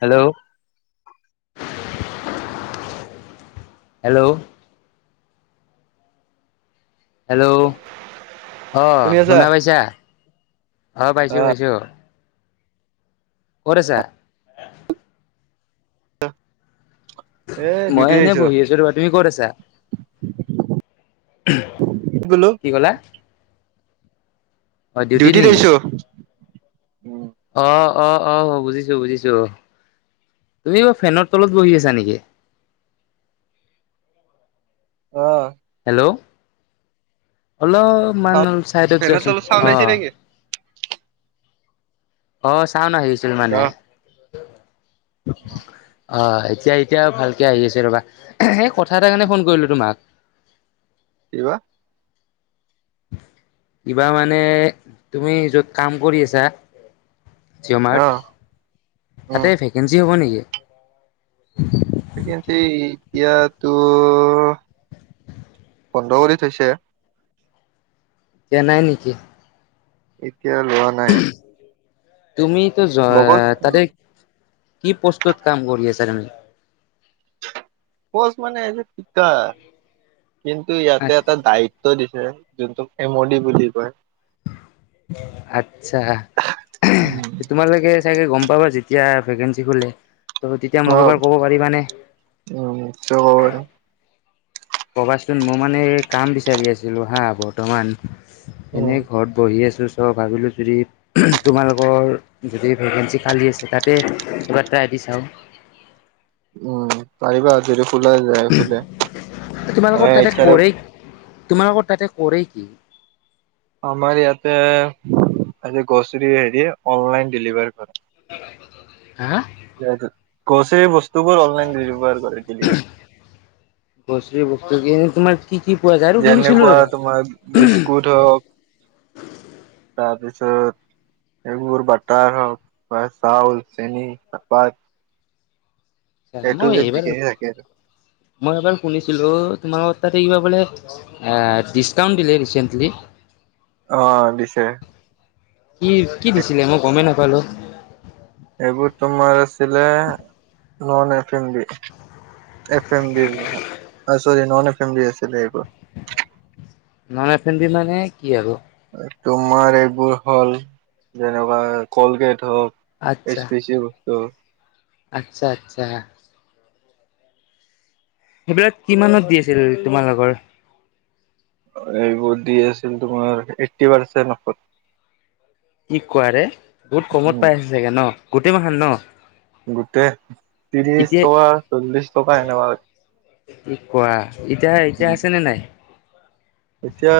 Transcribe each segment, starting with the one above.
Hello hello অ আহ শুনা পাইছা অ পাইছো পাইছো ছা [unintelligible] এ মই ডিউটিত এনেই আহিছো বহি আছো ৰবা তুমি ক'ত আছা কি কলা অ ডিউটিত নেকি অ অ অ অ বুজিছো বুজিছো তুমি বাৰু ফেনৰ তলত বহি আছা নেকি অ হেল্ল' অলপমান চাইডত ফেনৰ যোৱাচোন তলত চাউণ্ড অ আহিছে নেকি অ চাওন আহিছিল মানে অ অ এতিয়া এতিয়া ভালকে আহি আছে ৰবা সেই কথা এটাৰ কাৰণে ফোন কৰিলো তোমাক কিবা কিবা মানে তুমি যত কাম কৰি আছা জিঅ' অ মাৰ্ট উম তাতে ভেকেঞ্চি হ'ব নেকি ভেকেঞ্চি এতিয়াতো বন্ধ কৰি থৈছে কে ন নেকি [unintelligible] এতিয়া লোৱা নাই তুমি তো য ল'ব তাৰে [unintelligible] কি প্ৰস্তুত কাম কৰি আছা তুমি খজ মানে যে পিক কিন্তু ইয়াতে এটা দায়িত্ব দিছে যোনটো এমডি বুলি কয় আত্ছা তোমালোকে চাগে গম প [unintelligible] পাবা যেতিয়া ভেকেঞ্চি খোলে ত তেতিয়া অ মোক এবাৰ কব পাৰিবানে উম নিশ্চয় কব পাৰিম কবাচোন মোৰ মানে কাম বিচাৰি আছিলো হা বৰ্তমান এনে উম ঘৰত বহি আছো চ' ভাবিলোঁ যদি তোমালোকৰ যদি ভেকেঞ্চি খালী আছে তাতে ক টাই পিছাওঁ উম পাৰিবা আজদি [unintelligible] মানে তোমালোকৰ এইচ তাতে আৰে কৰেই তোমালোকৰ তাতে কৰেই [inaudible] আমাৰ ইয়াতে আ গছৰি হেৰি অনলাইন ডেলিভাৰী কৰে হা স কৈছে বস্ত [unintelligible] টোবোৰ অনলাইন ডেলিভাৰ কৰে ডেলিভাৰ গ্ৰচৰী বস্তু কি তোমাৰ কি কি পোৱা যায় আৰু শুনিছিলোঁ যেনেকুৱা ৰ'বা তোমাৰ বিস্কুট হওক তাৰপিছত এইবোৰ বাটাৰ হওক বা চাউল চেনি চপাত মই এইবাৰ থাকে আৰু মই এইবাৰ শুনিছিলো তোমাৰ তাতে কিবা বোলে ডিছকাউণ্ট দিলে ৰিচেণ্টলি অ দিছে। কি কি দিছিলে মই গমেই নাপালো এইবোৰ তোমাৰ আছিলে non F M B. F L চৰি নন এফ এমলি আছিলে এইবোৰ নন এফে মানে কি আৰু- তোমাৰ এইবোৰ হ'ল যেনেকুৱা কলগেট হওক আচ্ছা। S P C. ত আচ্ছা আচ্ছা। সেইবিলাক কিমানত দি আছিল তোমালোকৰ। এইবোৰ দি আছিল তোমাৰ এইটটি পাৰ্চেট অফাৰ। কি কোৱা ৰে বহুত কমত পাই আছে চাগে ন গোটেই মাহান ন। গোটেই ত্ৰিশ এতিয়া টকা চল্লিশ টকা এনেকুৱা। কি কোৱা এতিয়া এতিয়া উম। আছে নে নাই। এতিয়া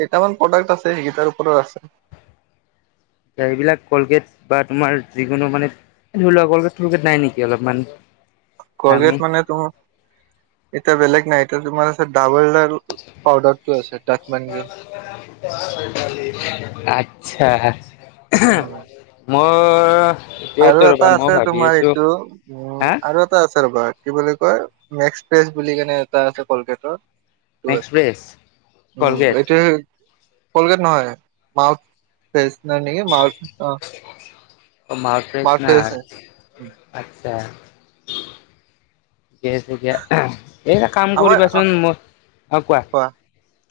কেইটামান প্ৰডাক্ট আছে সেইকেইটাৰ ওপৰত আছে। গাড়ীবিলাক কলগেট বা তোমাৰ যিকোনো মানে ধৰি লোৱা কলগেট থলগেট নাই নেকি অলপমান। কলগেট দামী মানে তুম এতিয়া বেলেগ নাই এতিয়া তোমাৰ ডাবল।। পাউদাৰটো আছে দাঁত মানজন [unintelligible] আতচ্ছা হেআ [unintelligible] [inaudible] মোৰ।। আৰু এইটোৱেতো এটা ৰ'বা মই আছে ভাবি তোমাৰ আছো এইটো উম হা আৰু এটা আছে ৰবা কি বুলি। কয় মেক্সপ্ৰেছ বুলি কেনে এটা আছে কলগেটৰ। মেক্স ফ্ৰেছ [inaudible] উম কলগেট এতিয়া কলগেট নহয় মাউথেচ। ন এনেকে মাউত অ। অপেছ মাউথ ফ্ৰেছ নাই। হয়। [unintelligible] ঠিকেই আছে দিয়া। এই কাম আমাৰ কৰিবাচোন মই অ কোৱা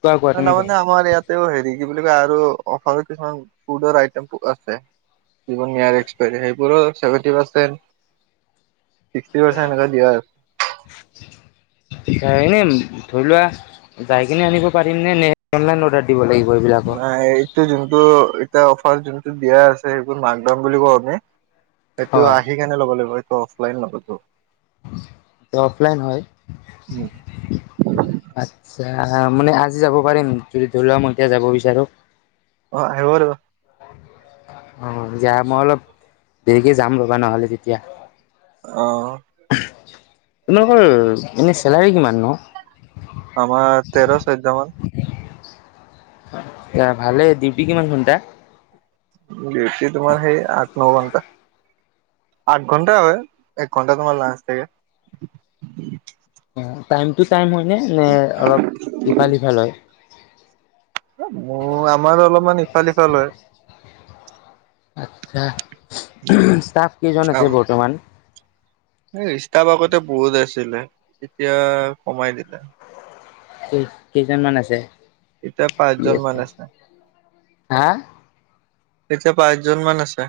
কোৱা কোৱা তুমি কোৱা। তাৰমানে আমাৰ ইয়াতেও হেৰি কি বুলি কয় আৰু অফাৰৰ কিছুমান ফুডৰ আইটম আছে। [inaudible] সেইবোৰোভেটি পাৰ্চেট। [unintelligible] ছিক্সটি পাৰ্চেণ্ট এক দিয়া আৰু। এনে ধৰি লোৱা যাই কিনে আনিব পাৰিম নে নে অনলাইন অৰ্ডাৰ দিব লাগিব। এইবিলাকৰ নাই এইটো যোনটো এতিয়া। যোনটো দিয়া আছে সেইবোৰ মাকদাম বুলি কওঁ আমি সেইটো হয় আহি কেনে ল'ব লাগিব। অফলাইন নহব। অফলাইন হয় আত। মানে আজি যাব পাৰিম যদি ধৰি লোৱা মই এতিয়া যাব বিচাৰো। অ আহিব। অ এতি মই অলপ দেৰিকে যাম ৰবা নহ'লে তেতিয়া। অ তোমালোকৰ এনে চেলাৰী কিমান নো। আমাৰ তেৰ চৈধ্য মান এ ভালেই ডিউটি কিমান ঘটা। ডিউটি তোমাৰ সেই আঠ ন ঘনটা। আঠ ঘন্টাই হয় এক ঘন্টা তোমাৰ লাঞ্চ থাকে। টাইম টু টাইম হয়নে নে অলপ ইফাল সিফাল হয়। মোৰ আমাৰ অলপমান ইফাল সিফাল হয়। আচ্ছা স্তাফ কেইজন আছে আম বৰ্তমান। ষ্টাফ আগতে বহুত আছিলে এতিয়া কমাই দিলে। এই কেইজনমান আছে। এতিয়া পাঁচজন মান আছে। হা এতিয়া পাঁচজন মান আছে।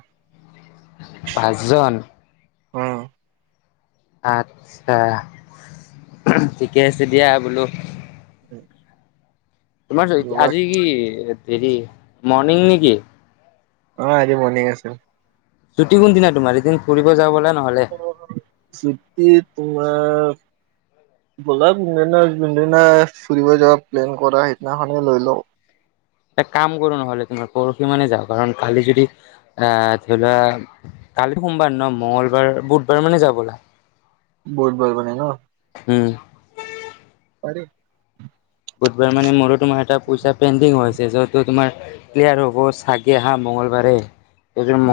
পাঁচজন। উম আতচ্ছা ঠিকে আছে দিয়া বোলো। [inaudible] তোমাৰ আজি কি হেৰি মৰ্ণিং নেকি? অহ, আজি মৰ্ণিং আছিল। ছুটী কোনদিনা তোমাৰ এদিন ফুৰিব যাও ব'লা? নহ'লে ছুটী তোমাৰ ব'লা কোনদিনা জোনদিনা ফুৰিব যাব প্লেন কৰা সিদিনাখনে লৈ লও। এটা কাম কৰো ন'হলে তোমাৰ পৰহি মানে যাও কাৰণ কালি যদি আহ ধৰি লোৱা কালি সোমবাৰ ন মঙ্লবাৰ, বুধবাৰ মানে যাও বলা? বুধবাৰ মানে ন'। উম। পাৰি। বুধবাৰ মানে মোৰো তোমাৰ এটা পইচা পেণ্ডিং হৈছে যটো তোমাৰ ক্লিয়াৰ হ'ব চাগে হা মঙগলবাৰে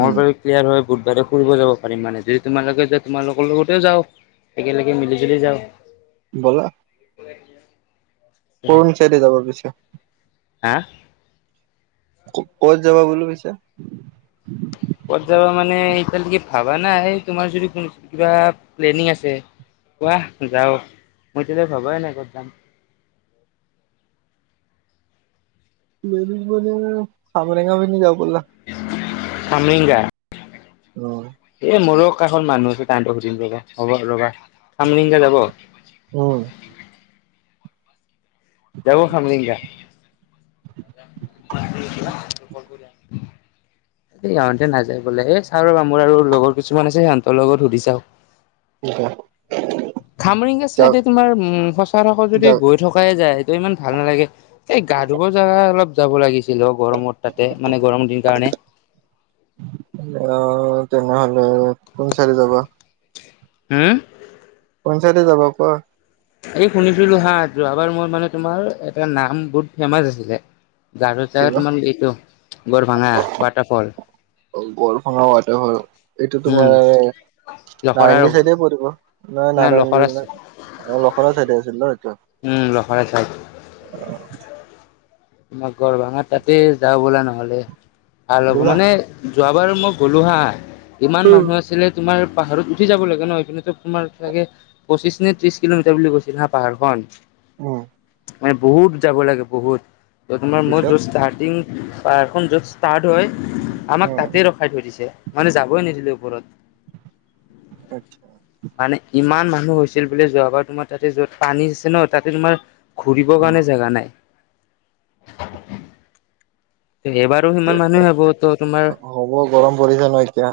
উম, ক্লিয়াৰ হয় বুধবাৰে ফুৰিব যাব পাৰিম মানে যদি তোমালোকে যোৱা তোমালোকৰ লগতেও যাও। একেলগে মিলি -জুলি যাওঁ। ব'লা। [inaudible] কোন চাইডে যাব পিছে? হা? ক'ত যাবা বোলো পিছে? ক'ত যাবা মানে এতিয়ালৈকে ভাবা নাই তোমাৰ যদি ক -কিবা প্লেনিং আছে কোৱা যাও মই এতিয়ালৈ ভবাই নাই কত যাম। [inaudible] [unintelligible] সামৰেঙা পিনে যাওঁ বলা? সামৰিংগা উম, এ মোৰ [unintelligible] মানুহ আছে তাহাঁতক সুধিম ৰবা হ'ব ৰবা সামৰিংগা যাব। উম যাব খামৰিংগা? [inaudible] মই আৰু এতিয়া [unintelligible] ইহতে নাযায় বোলে এ চাও ৰবা মোৰ আৰু লগৰ কিছুমান আছে সিহঁতৰ লগত সুধি চাও। [unintelligible] খামৰিঙগা যাওঁ চাইডে তোমাৰ উম সচাৰচৰ যদি যাওঁ গৈ থকাই যায় তে ইমান ভাল নালাগে এই গা ধুব জাগা অলপ যাব লাগিছিল [unintelligible] গৰমত তাতে মানে গৰম দিন কাৰণে অ', তেনেহলে কোন চাইডে যাবা? হম? কোন চাইডে যাবা কোৱা? এই শুনিছিলো হা যোৱাবাৰ মই মানে তোমাৰ এটা নাম বহুত ফেমাচ আছিলে জাগাতো কিবা তোমাৰ এইটো গৰ ভাঙা ৱাটাৰফল। গৰফঙা ৱাটাৰফল এইটো উম তোমাৰ লখৰাৰ নাৰেংগী চাইডে পৰিব। নহয় নে নাৰেঙ্গী লখৰা নহয় অহ লখৰা চাইডে আছিল ন' এটো। উম, লখৰা চাইড। তোমাৰ গৰ ভাঙা তাতে যাওঁ বলা ন'হলে ভাল হ'ব বোলা। মানে যোৱাবাৰ মই গ'লো হা ইমান মানুহ আছিলে তোমাৰ পাহাৰত উঠি যাব লাগে ন এইপিনে পাহাৰত পাহাৰত উঠি যাব লাগে সেইপিনে তোমাৰ চাগে পঁচিশ নে ত্ৰিশ কিলোমিটাৰ বুলি কৈছিল হা পাহাৰখন উম মানে বহুত যাব লাগে বহুত তোমাৰ মই পিছত য'ত ষ্টাৰ্টিং পাহাৰখন যত ষ্টাৰ্ট আমাক উম, তাতে ৰখাই থৈ দিছে মানুহ যাবই নিদিলে ওপৰত। আত্ছা। [unintelligible] মানে ইমান মানুহ হৈছিল বুলি যোৱাবাৰ তোমাৰ তাতে যত পানী আছে ন তাতে তোমাৰ ঘুৰিবৰ কাৰণে জেগা নাই এইবাৰো সিমান মানুহে হব ত তোমাৰ হ'ব গৰম পৰিছে ন' এতিয়া।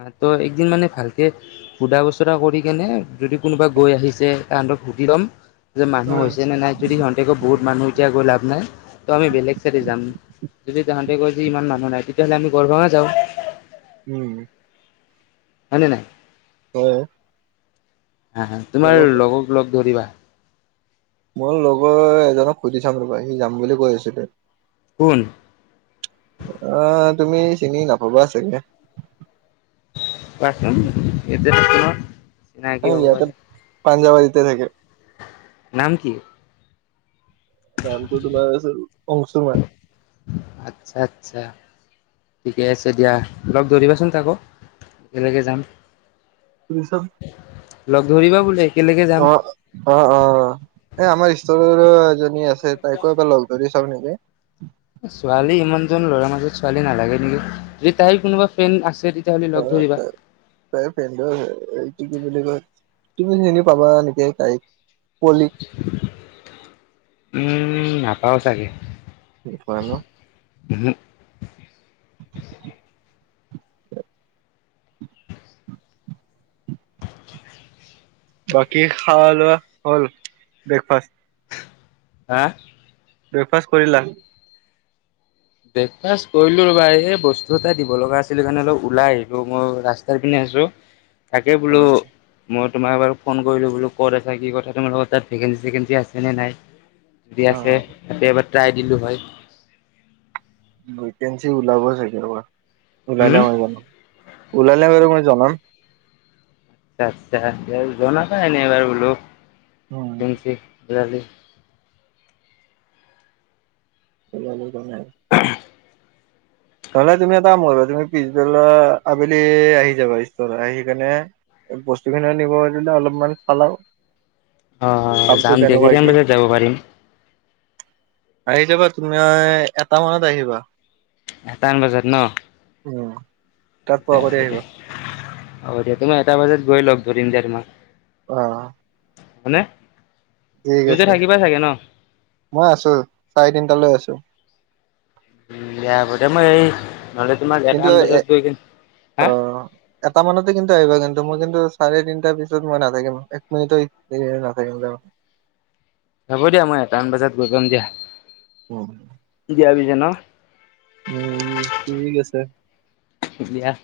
আহ ত একদিন মানে ভালকে সুধা বচৰা কৰি কেনে যদি কোনোবা গৈ আহিছে তাহাঁতক সুধি লম যে মানুহ হৈছেনে নাই, যদি সিহঁতে কয় বহুত মানুহ এতিয়া গৈ লাভ নাই ত' আমি বেলেগ চাইড যাম যদি তাহাঁতে কৈ যে ইমান মানুহ নাই তেতিয়াহ'লে আমি গড়গাঁৱয়ে যাওঁ উম হয় নে নাই! হয়। হা- হা যাব তোমাৰ পা লগক লগ ধৰিবা। মোৰ লগৰ এজনক সুধি চাম ৰবা সি যাম বুলি কৈ আছিলে। কোন? আহ, তুমি চিনি নাপাবা চাগে পচ এতি [unintelligible] নাই কি হব ইয়াতে পাৰে পাঞ্জাৱাৰীতে থাকে। নাম কি নামটো তোমাৰ আছে অংশুৰমান আচ্ছা আচ্ছা ঠিকে আছে দিয়া লগ ধৰিবা চোন তাকো একেলগে যাম লগ ধৰিবা বোলে একেলগে যাম। অ অ অ এই আমাৰ স্তৰৰে এজনী আছে তাইকো এবাৰ লগ ধৰি চাও নেকি ছোৱালী ইমানজন ল'ৰাৰ ছোৱালী নালাগে নেকি যদি তাইৰ কোনোবা ফ্ৰেণ্ড আছে তেতিয়াহ'লে অ লগ ত ধৰিবা। প [unintelligible] কি বুলি কয় তুমি চিনি পাবা নেকি তাইক কলি উম নেপাও চাগে ফ ন [unintelligible] ওহো বাকী খোৱা লোৱা হ'ল ব্ৰেকফাষ্ট হা ব্ৰেকফাষ্ট কৰিলা! ব্ৰেকফাষ্ট কৰিলো ৰ'বা এই বস্তু এটা দিব লগা আছিলে স কাৰণে অলপ ওলাই আহিলো মই ৰাস্তাৰ পিনে তাকে অ বোলো ম তোমাক বাৰু ফোন কৰি্লো বোলো ক'ত আছ কি কথা তোমাৰ লগৰ তাত ভেকেঞ্চি চেকেঞ্চি আছে নে নাই। যদি অ আছে তাতে এবাৰ ট্ৰাই দিলো হয়। ভেকেঞ্চি ওলাব চাগে ৰবা, ওলালে হুম, ওলালে বাৰু মই জনাম আ আচ্ছা জনাবা ইনেই এবাৰ বোলো, উম ভেকেন্সি বিৰালী [unintelligible] এইাল ন [unintelligible] নহলে তুমি এটা কৰিবা তুমি পিছবেলা আবেলি আহি যাবা আহি কেনে [unintelligible] বস্তু খিনিও নিব দিলে অলপমান খাল আৰু অ যাম দিয়া কেইটান বজাত যাব পাৰিম আহি যাবা তুমি এটা মানত আহিবা এটা মান বজাত ন হব উম তাত পোৱা দে কৰি আহিবা হ'ব দিয়া তোমাৰ এটা বজাত গৈ লওক ধৰিম দোৰ মাহ আহ হয়নে ঠিক আছে মই আছো চাৰে তিনটা লৈ আছো দিয়া হব্ দিয়া, মই সেই কিন্তু এ হা অ এটা মানতে কিন্তু আহিবা কিন্তু মোৰ কিন্তু চাৰে তিনটাৰ পিছত মই নাথাকিম এক মিনিটো নাথাকিম যাব- [unintelligible] হ'ব দিয়া মই এটামান বজাত গৈ পাম দিয়া- অ- য়াছে ন- [unintelligible] ঠিক আছে এতিয়া -